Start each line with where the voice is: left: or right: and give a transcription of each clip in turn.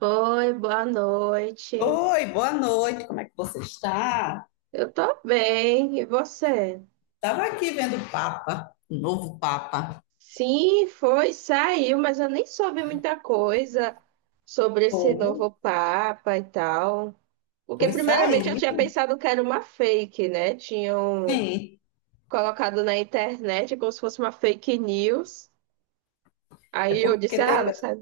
right: Oi, boa noite.
left: Oi, boa noite, como é que você está?
right: Eu tô bem, e você?
left: Estava aqui vendo o Papa, o novo Papa.
right: Sim, foi, saiu, mas eu nem soube muita coisa sobre esse
left: Pô,
right: novo Papa e tal. Porque,
left: pois
right: primeiramente, eu tinha
left: saiu.
right: pensado que era uma fake, né? Tinham
left: Sim,
right: colocado na internet como se fosse uma fake news.
left: é
right: Aí eu
left: porque
right: disse, ah,
left: teve,
right: nossa,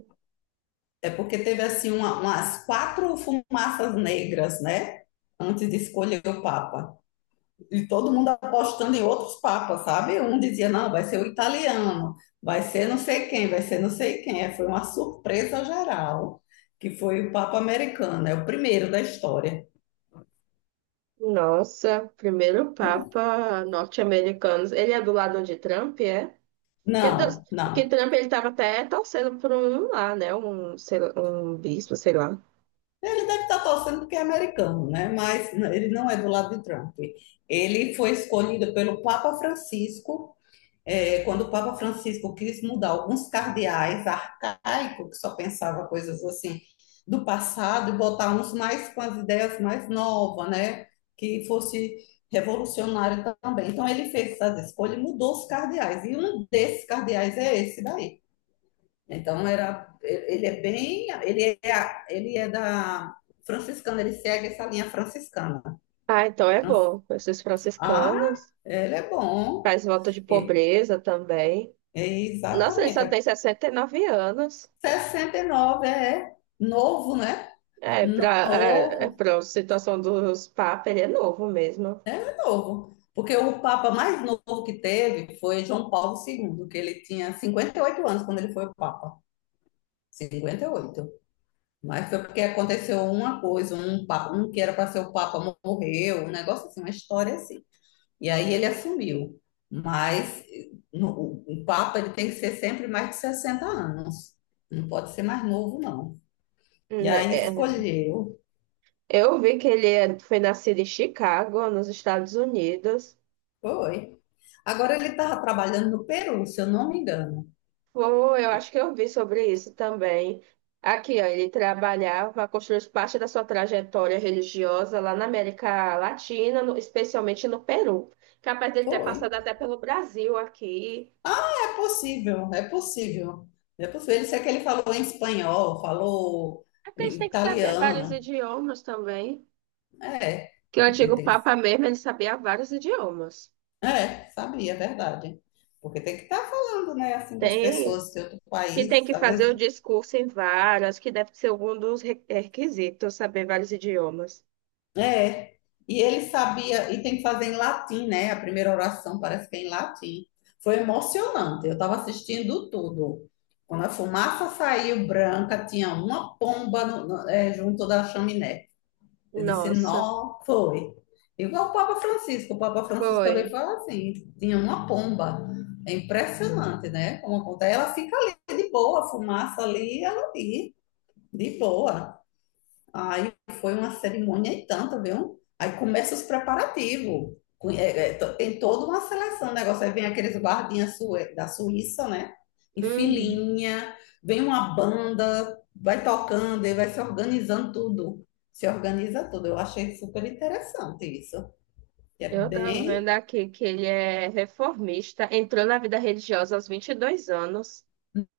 left: é porque teve assim umas quatro fumaças negras, né? Antes de escolher o Papa. E todo mundo apostando em outros papas, sabe? Um dizia, não, vai ser o italiano, vai ser não sei quem, vai ser não sei quem. É, foi uma surpresa geral, que foi o Papa americano, é o primeiro da história.
right: nossa, primeiro Papa norte-americano. Ele é do lado de Trump, é? Porque,
left: Não,
right: porque
left: não.
right: Trump ele estava até torcendo por um lá, né? Um, sei lá, um bispo, sei lá.
left: Ele deve estar torcendo porque é americano, né? Mas ele não é do lado de Trump. Ele foi escolhido pelo Papa Francisco, quando o Papa Francisco quis mudar alguns cardeais arcaicos, que só pensava coisas assim do passado, e botar uns mais com as ideias mais novas, né? Que fosse revolucionário também. Então ele fez essas escolhas e mudou os cardeais. E um desses cardeais é esse daí. Então era, ele é bem, ele é da franciscana, ele segue essa linha franciscana.
right: Ah, então é bom. Pessoas
left: Ah,
right: franciscanas,
left: ele é bom.
right: faz voto de
left: E-
right: pobreza também.
left: É
right: Nossa, ele
left: exatamente.
right: só tem 69 anos.
left: 69 é novo, né?
right: É, para é, é
left: Novo,
right: pra situação dos papas, ele é novo mesmo.
left: é novo. Porque o papa mais novo que teve foi João Paulo II, que ele tinha 58 anos quando ele foi o papa. Cinquenta e oito Mas foi porque aconteceu uma coisa, um que era para ser o Papa morreu, um negócio assim, uma história assim. E aí ele assumiu. Mas eh, no- o Papa ele tem que ser sempre mais de 60 anos. Não pode ser mais novo, não. E
right: Né,
left: aí
right: é.
left: escolheu.
right: Eu vi que ele foi nascido em Chicago, nos Estados Unidos.
left: Foi. Agora ele estava trabalhando no Peru, se eu não me engano.
right: Pô, eu acho que eu vi sobre isso também. Aqui, ó, ele trabalhava, construiu parte da sua trajetória religiosa lá na América Latina, especialmente no Peru. Capaz dele ter
left: Foi.
right: passado até pelo Brasil aqui.
left: É possível, é possível. É possível. Ele sei que ele falou em espanhol, falou
right: É porque a gente
left: em
right: tem que saber vários
left: italiano.
right: idiomas também.
left: É.
right: Que o
left: Tem
right: antigo
left: tem que
right: Papa mesmo, ele sabia vários idiomas.
left: É, sabia, é verdade. Porque tem que estar falando, né, assim, com as
right: Tem
left: pessoas do outro
right: que tem
left: país,
right: que
left: às
right: fazer o
left: vezes.
right: discurso em vários, que deve ser um dos requisitos, saber vários idiomas.
left: É. E ele sabia, e tem que fazer em latim, né? A primeira oração parece que é em latim. Foi emocionante, eu estava assistindo tudo. Quando a fumaça saiu branca, tinha uma pomba junto da chaminé. Eu disse,
right: Nossa,
left: não, foi. Igual o Papa Francisco também
right: foi.
left: fala assim, tinha uma pomba. É impressionante, né? Como acontece. Ela fica ali de boa, a fumaça ali, ela ali, de boa. Aí foi uma cerimônia e tanta, viu? Aí começa os preparativos. Tem toda uma seleção, o negócio. Aí vem aqueles guardinhas da Suíça, né? Em
right: Uhum.
left: filinha, vem uma banda, vai tocando e vai se organizando tudo. Se organiza tudo. Eu achei super interessante isso. Que é
right: Eu tava vendo
left: bem,
right: aqui que ele é reformista, entrou na vida religiosa aos 22 anos,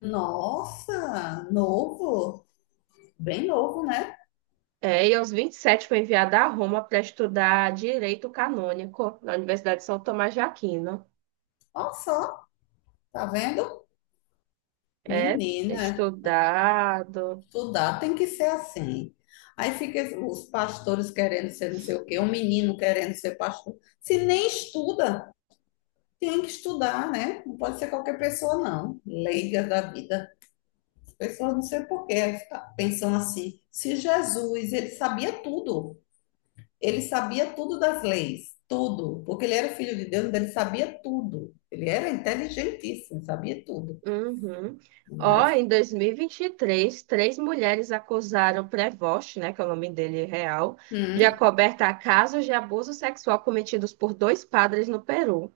left: nossa, novo. Bem novo, né?
right: é, e aos 27 foi enviado a Roma para estudar direito canônico na Universidade de São Tomás de Aquino.
left: Olha só, tá vendo?
right: É,
left: Menina.
right: estudado.
left: Estudar tem que ser assim. Aí fica os pastores querendo ser não sei o quê, um menino querendo ser pastor. Se nem estuda, tem que estudar, né? Não pode ser qualquer pessoa, não. Leiga da vida. As pessoas não sei por quê, pensam assim. Se Jesus, ele sabia tudo. Ele sabia tudo das leis, tudo. Porque ele era filho de Deus, então ele sabia tudo. Ele era inteligentíssimo, sabia tudo.
right: Uhum. Ó,
left: Mas,
right: em 2023, três mulheres acusaram o Prevost, né, que é o nome dele real, de
left: hum,
right: acobertar casos de abuso sexual cometidos por dois padres no Peru.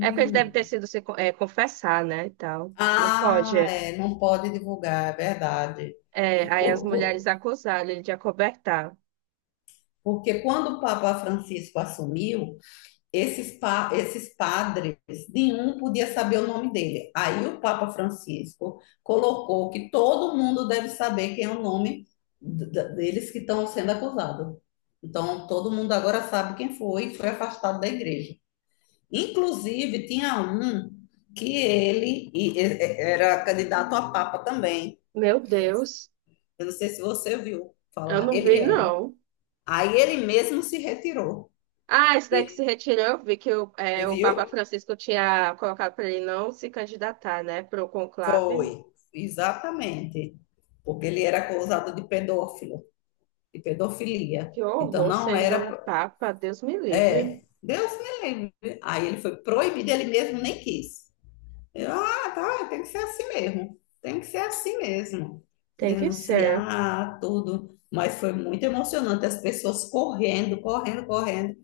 right: É porque eles devem ter sido se co- é, confessar, né, e tal. Aí não pode.
left: Ah, é, não pode divulgar, é verdade.
right: É, aí as
left: Por- por-
right: mulheres acusaram ele de acobertar.
left: Porque quando o Papa Francisco assumiu, esses padres, nenhum podia saber o nome dele. Aí o Papa Francisco colocou que todo mundo deve saber quem é o nome deles que estão sendo acusados. Então, todo mundo agora sabe quem foi e foi afastado da igreja. Inclusive, tinha um que era candidato a Papa também.
right: Meu Deus,
left: Eu não sei se você viu
right: eu
left: falar.
right: não
left: Ele
right: vi,
left: era.
right: não.
left: Aí ele mesmo se retirou.
right: Ah, esse daí que se
left: Ele-
right: retirou, eu vi que o, é,
left: Você
right: o Papa
left: viu?
right: Francisco tinha colocado para ele não se candidatar, né, para o conclave.
left: Foi. Exatamente. Porque ele era acusado de pedófilo, de pedofilia.
right: Que
left: Então
right: horror,
left: não
right: sendo um
left: era.
right: Papa, Deus me livre.
left: É. Deus me livre. Aí ele foi proibido, ele mesmo nem quis. Eu, ah, tá, tem que ser assim mesmo. Tem que ser assim mesmo.
right: Tem que ser.
left: Denunciar tudo. Mas foi muito emocionante, as pessoas correndo, correndo, correndo.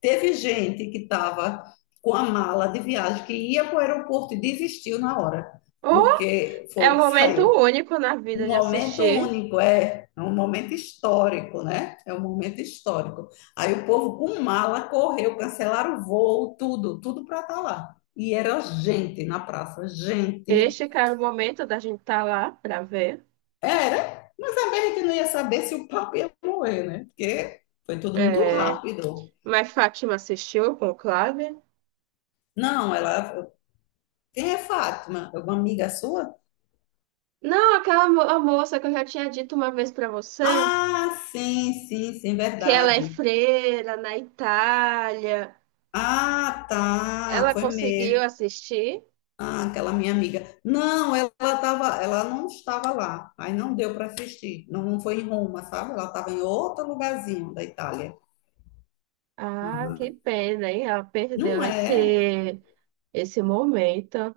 left: Teve gente que estava com a mala de viagem que ia para o aeroporto e desistiu na hora,
right: Oh,
left: porque
right: é
left: foi
right: um
left: que
right: momento
left: saiu.
right: único na
left: Um
right: vida de
left: momento
right: assistir.
left: único, é um momento histórico, né? É um momento histórico. Aí o povo com mala correu, cancelaram o voo, tudo, tudo para estar lá. E era gente na praça, gente.
right: Este, cara, é o momento da gente estar lá para ver.
left: Era, mas também a gente não ia saber se o papo ia morrer, né? Porque foi tudo muito
right: É.
left: rápido.
right: Mas Fátima assistiu o Conclave?
left: Não, ela. Quem é Fátima? Alguma amiga sua?
right: Não, aquela a moça que eu já tinha dito uma vez pra você,
left: Ah, sim, sim, sim,
right: que ela é
left: verdade.
right: freira na Itália.
left: Ah, tá,
right: Ela
left: foi
right: conseguiu
left: mesmo.
right: assistir?
left: Ah, aquela minha amiga. Não, ela tava, ela não estava lá. Aí não deu para assistir. Não, não foi em Roma, sabe? Ela estava em outro lugarzinho da Itália.
right: Ah,
left: Ah,
right: que pena, hein? Ela perdeu
left: não é,
right: esse, esse momento.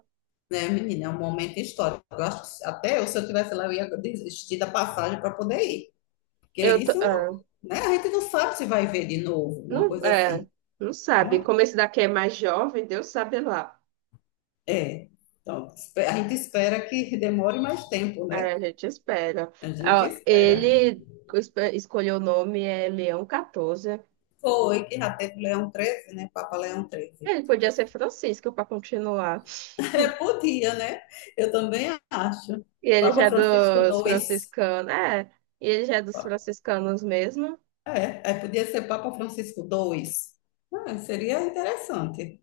left: né, menina? É um momento histórico. Eu acho que até eu, se eu tivesse lá, eu ia desistir da passagem para poder ir. Porque isso,
right: Ah,
left: né? A gente não sabe se vai ver de novo, uma
right: não,
left: coisa
right: é,
left: assim.
right: não sabe.
left: né?
right: Como esse daqui é mais jovem, Deus sabe lá.
left: É, então, a gente espera que demore mais tempo, né?
right: Aí a gente espera.
left: A gente
right: Ah,
left: espera.
right: ele escolheu o nome é Leão 14.
left: Foi que já teve Leão XIII, né? Papa Leão XIII.
right: Ele podia ser Francisco para continuar.
left: É, podia, né? Eu também acho.
right: E ele já
left: Papa
right: é
left: Francisco
right: dos
left: dois
right: franciscanos. É, e ele já é dos franciscanos mesmo.
left: É, podia ser Papa Francisco II. Ah, seria interessante.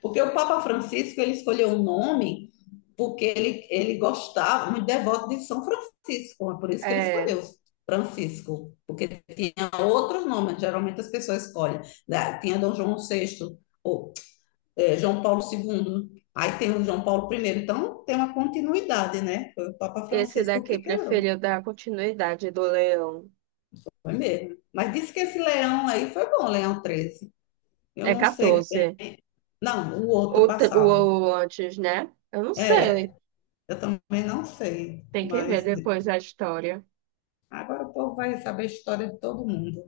left: Porque o Papa Francisco ele escolheu o nome porque ele gostava, muito devoto de São Francisco, é por isso que ele
right: É,
left: escolheu Francisco, porque tinha outros nomes, geralmente as pessoas escolhem. Né? Tinha Dom João VI, ou é, João Paulo II, aí tem o João Paulo I, então tem uma continuidade, né? Foi o Papa
right: esse
left: Francisco
right: daqui
left: que quebrou,
right: preferiu dar continuidade do Leão.
left: foi mesmo. Mas disse que esse leão aí foi bom, Leão XIII. Eu
right: É
left: não sei
right: 14.
left: bem. Não, o outro
right: O, te- o,
left: passava.
right: o antes, né? Eu não
left: É,
right: sei.
left: eu também não sei,
right: Tem que ver
left: mas
right: depois a história.
left: agora o povo vai saber a história de todo mundo.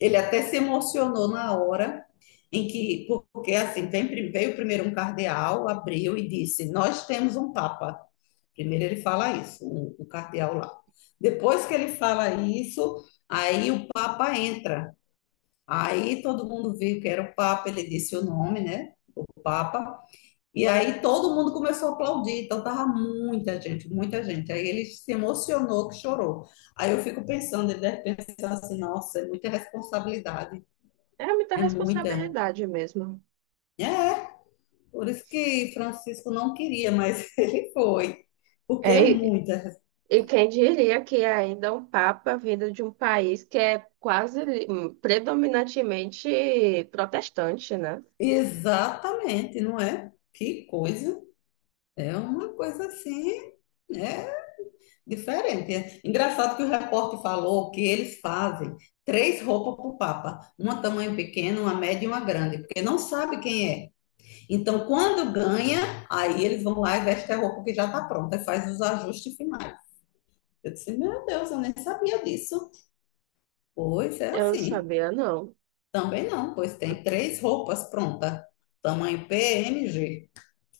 left: Ele até se emocionou na hora em que, porque assim, veio primeiro um cardeal, abriu e disse: Nós temos um papa. Primeiro ele fala isso, o cardeal lá. Depois que ele fala isso, aí o papa entra. Aí todo mundo viu que era o papa, ele disse o nome, né? O papa. E aí todo mundo começou a aplaudir, então tava muita gente, muita gente. Aí ele se emocionou que chorou. Aí eu fico pensando, ele deve pensar assim, nossa, é muita responsabilidade,
right: É muita
left: é muita.
right: responsabilidade mesmo.
left: É, por isso que Francisco não queria, mas ele foi, porque é
right: É,
left: muita.
right: e quem diria que é ainda um papa vindo de um país que é quase predominantemente protestante, né?
left: Exatamente, não é? Que coisa. É uma coisa assim, né? Diferente. Engraçado que o repórter falou que eles fazem três roupas para o Papa, uma tamanho pequeno, uma média e uma grande, porque não sabe quem é. Então, quando ganha, aí eles vão lá e vestem a roupa que já está pronta e faz os ajustes finais. Eu disse, meu Deus, eu nem sabia disso. Pois é
right: Eu não
left: assim.
right: sabia, não.
left: Também não, pois tem três roupas prontas, tamanho PMG.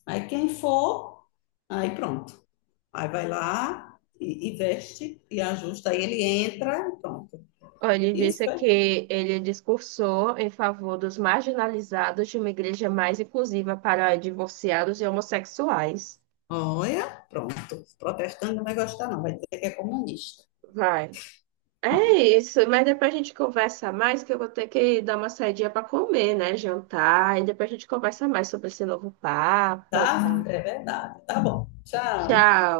left: Aí quem for, aí pronto. Aí vai lá e veste e ajusta, aí ele entra e pronto.
right: Ó, ele
left: Isso,
right: disse
left: é.
right: que ele discursou em favor dos marginalizados de uma igreja mais inclusiva para divorciados e homossexuais.
left: Olha, pronto. Protestante não vai gostar, não. Vai dizer que é comunista.
right: Vai. É isso, mas depois a gente conversa mais, que eu vou ter que dar uma saidinha para comer, né? Jantar, e depois a gente conversa mais sobre esse novo papa e
left: Tá?
right: tal.
left: É verdade. Tá bom. Tchau.
right: Tchau.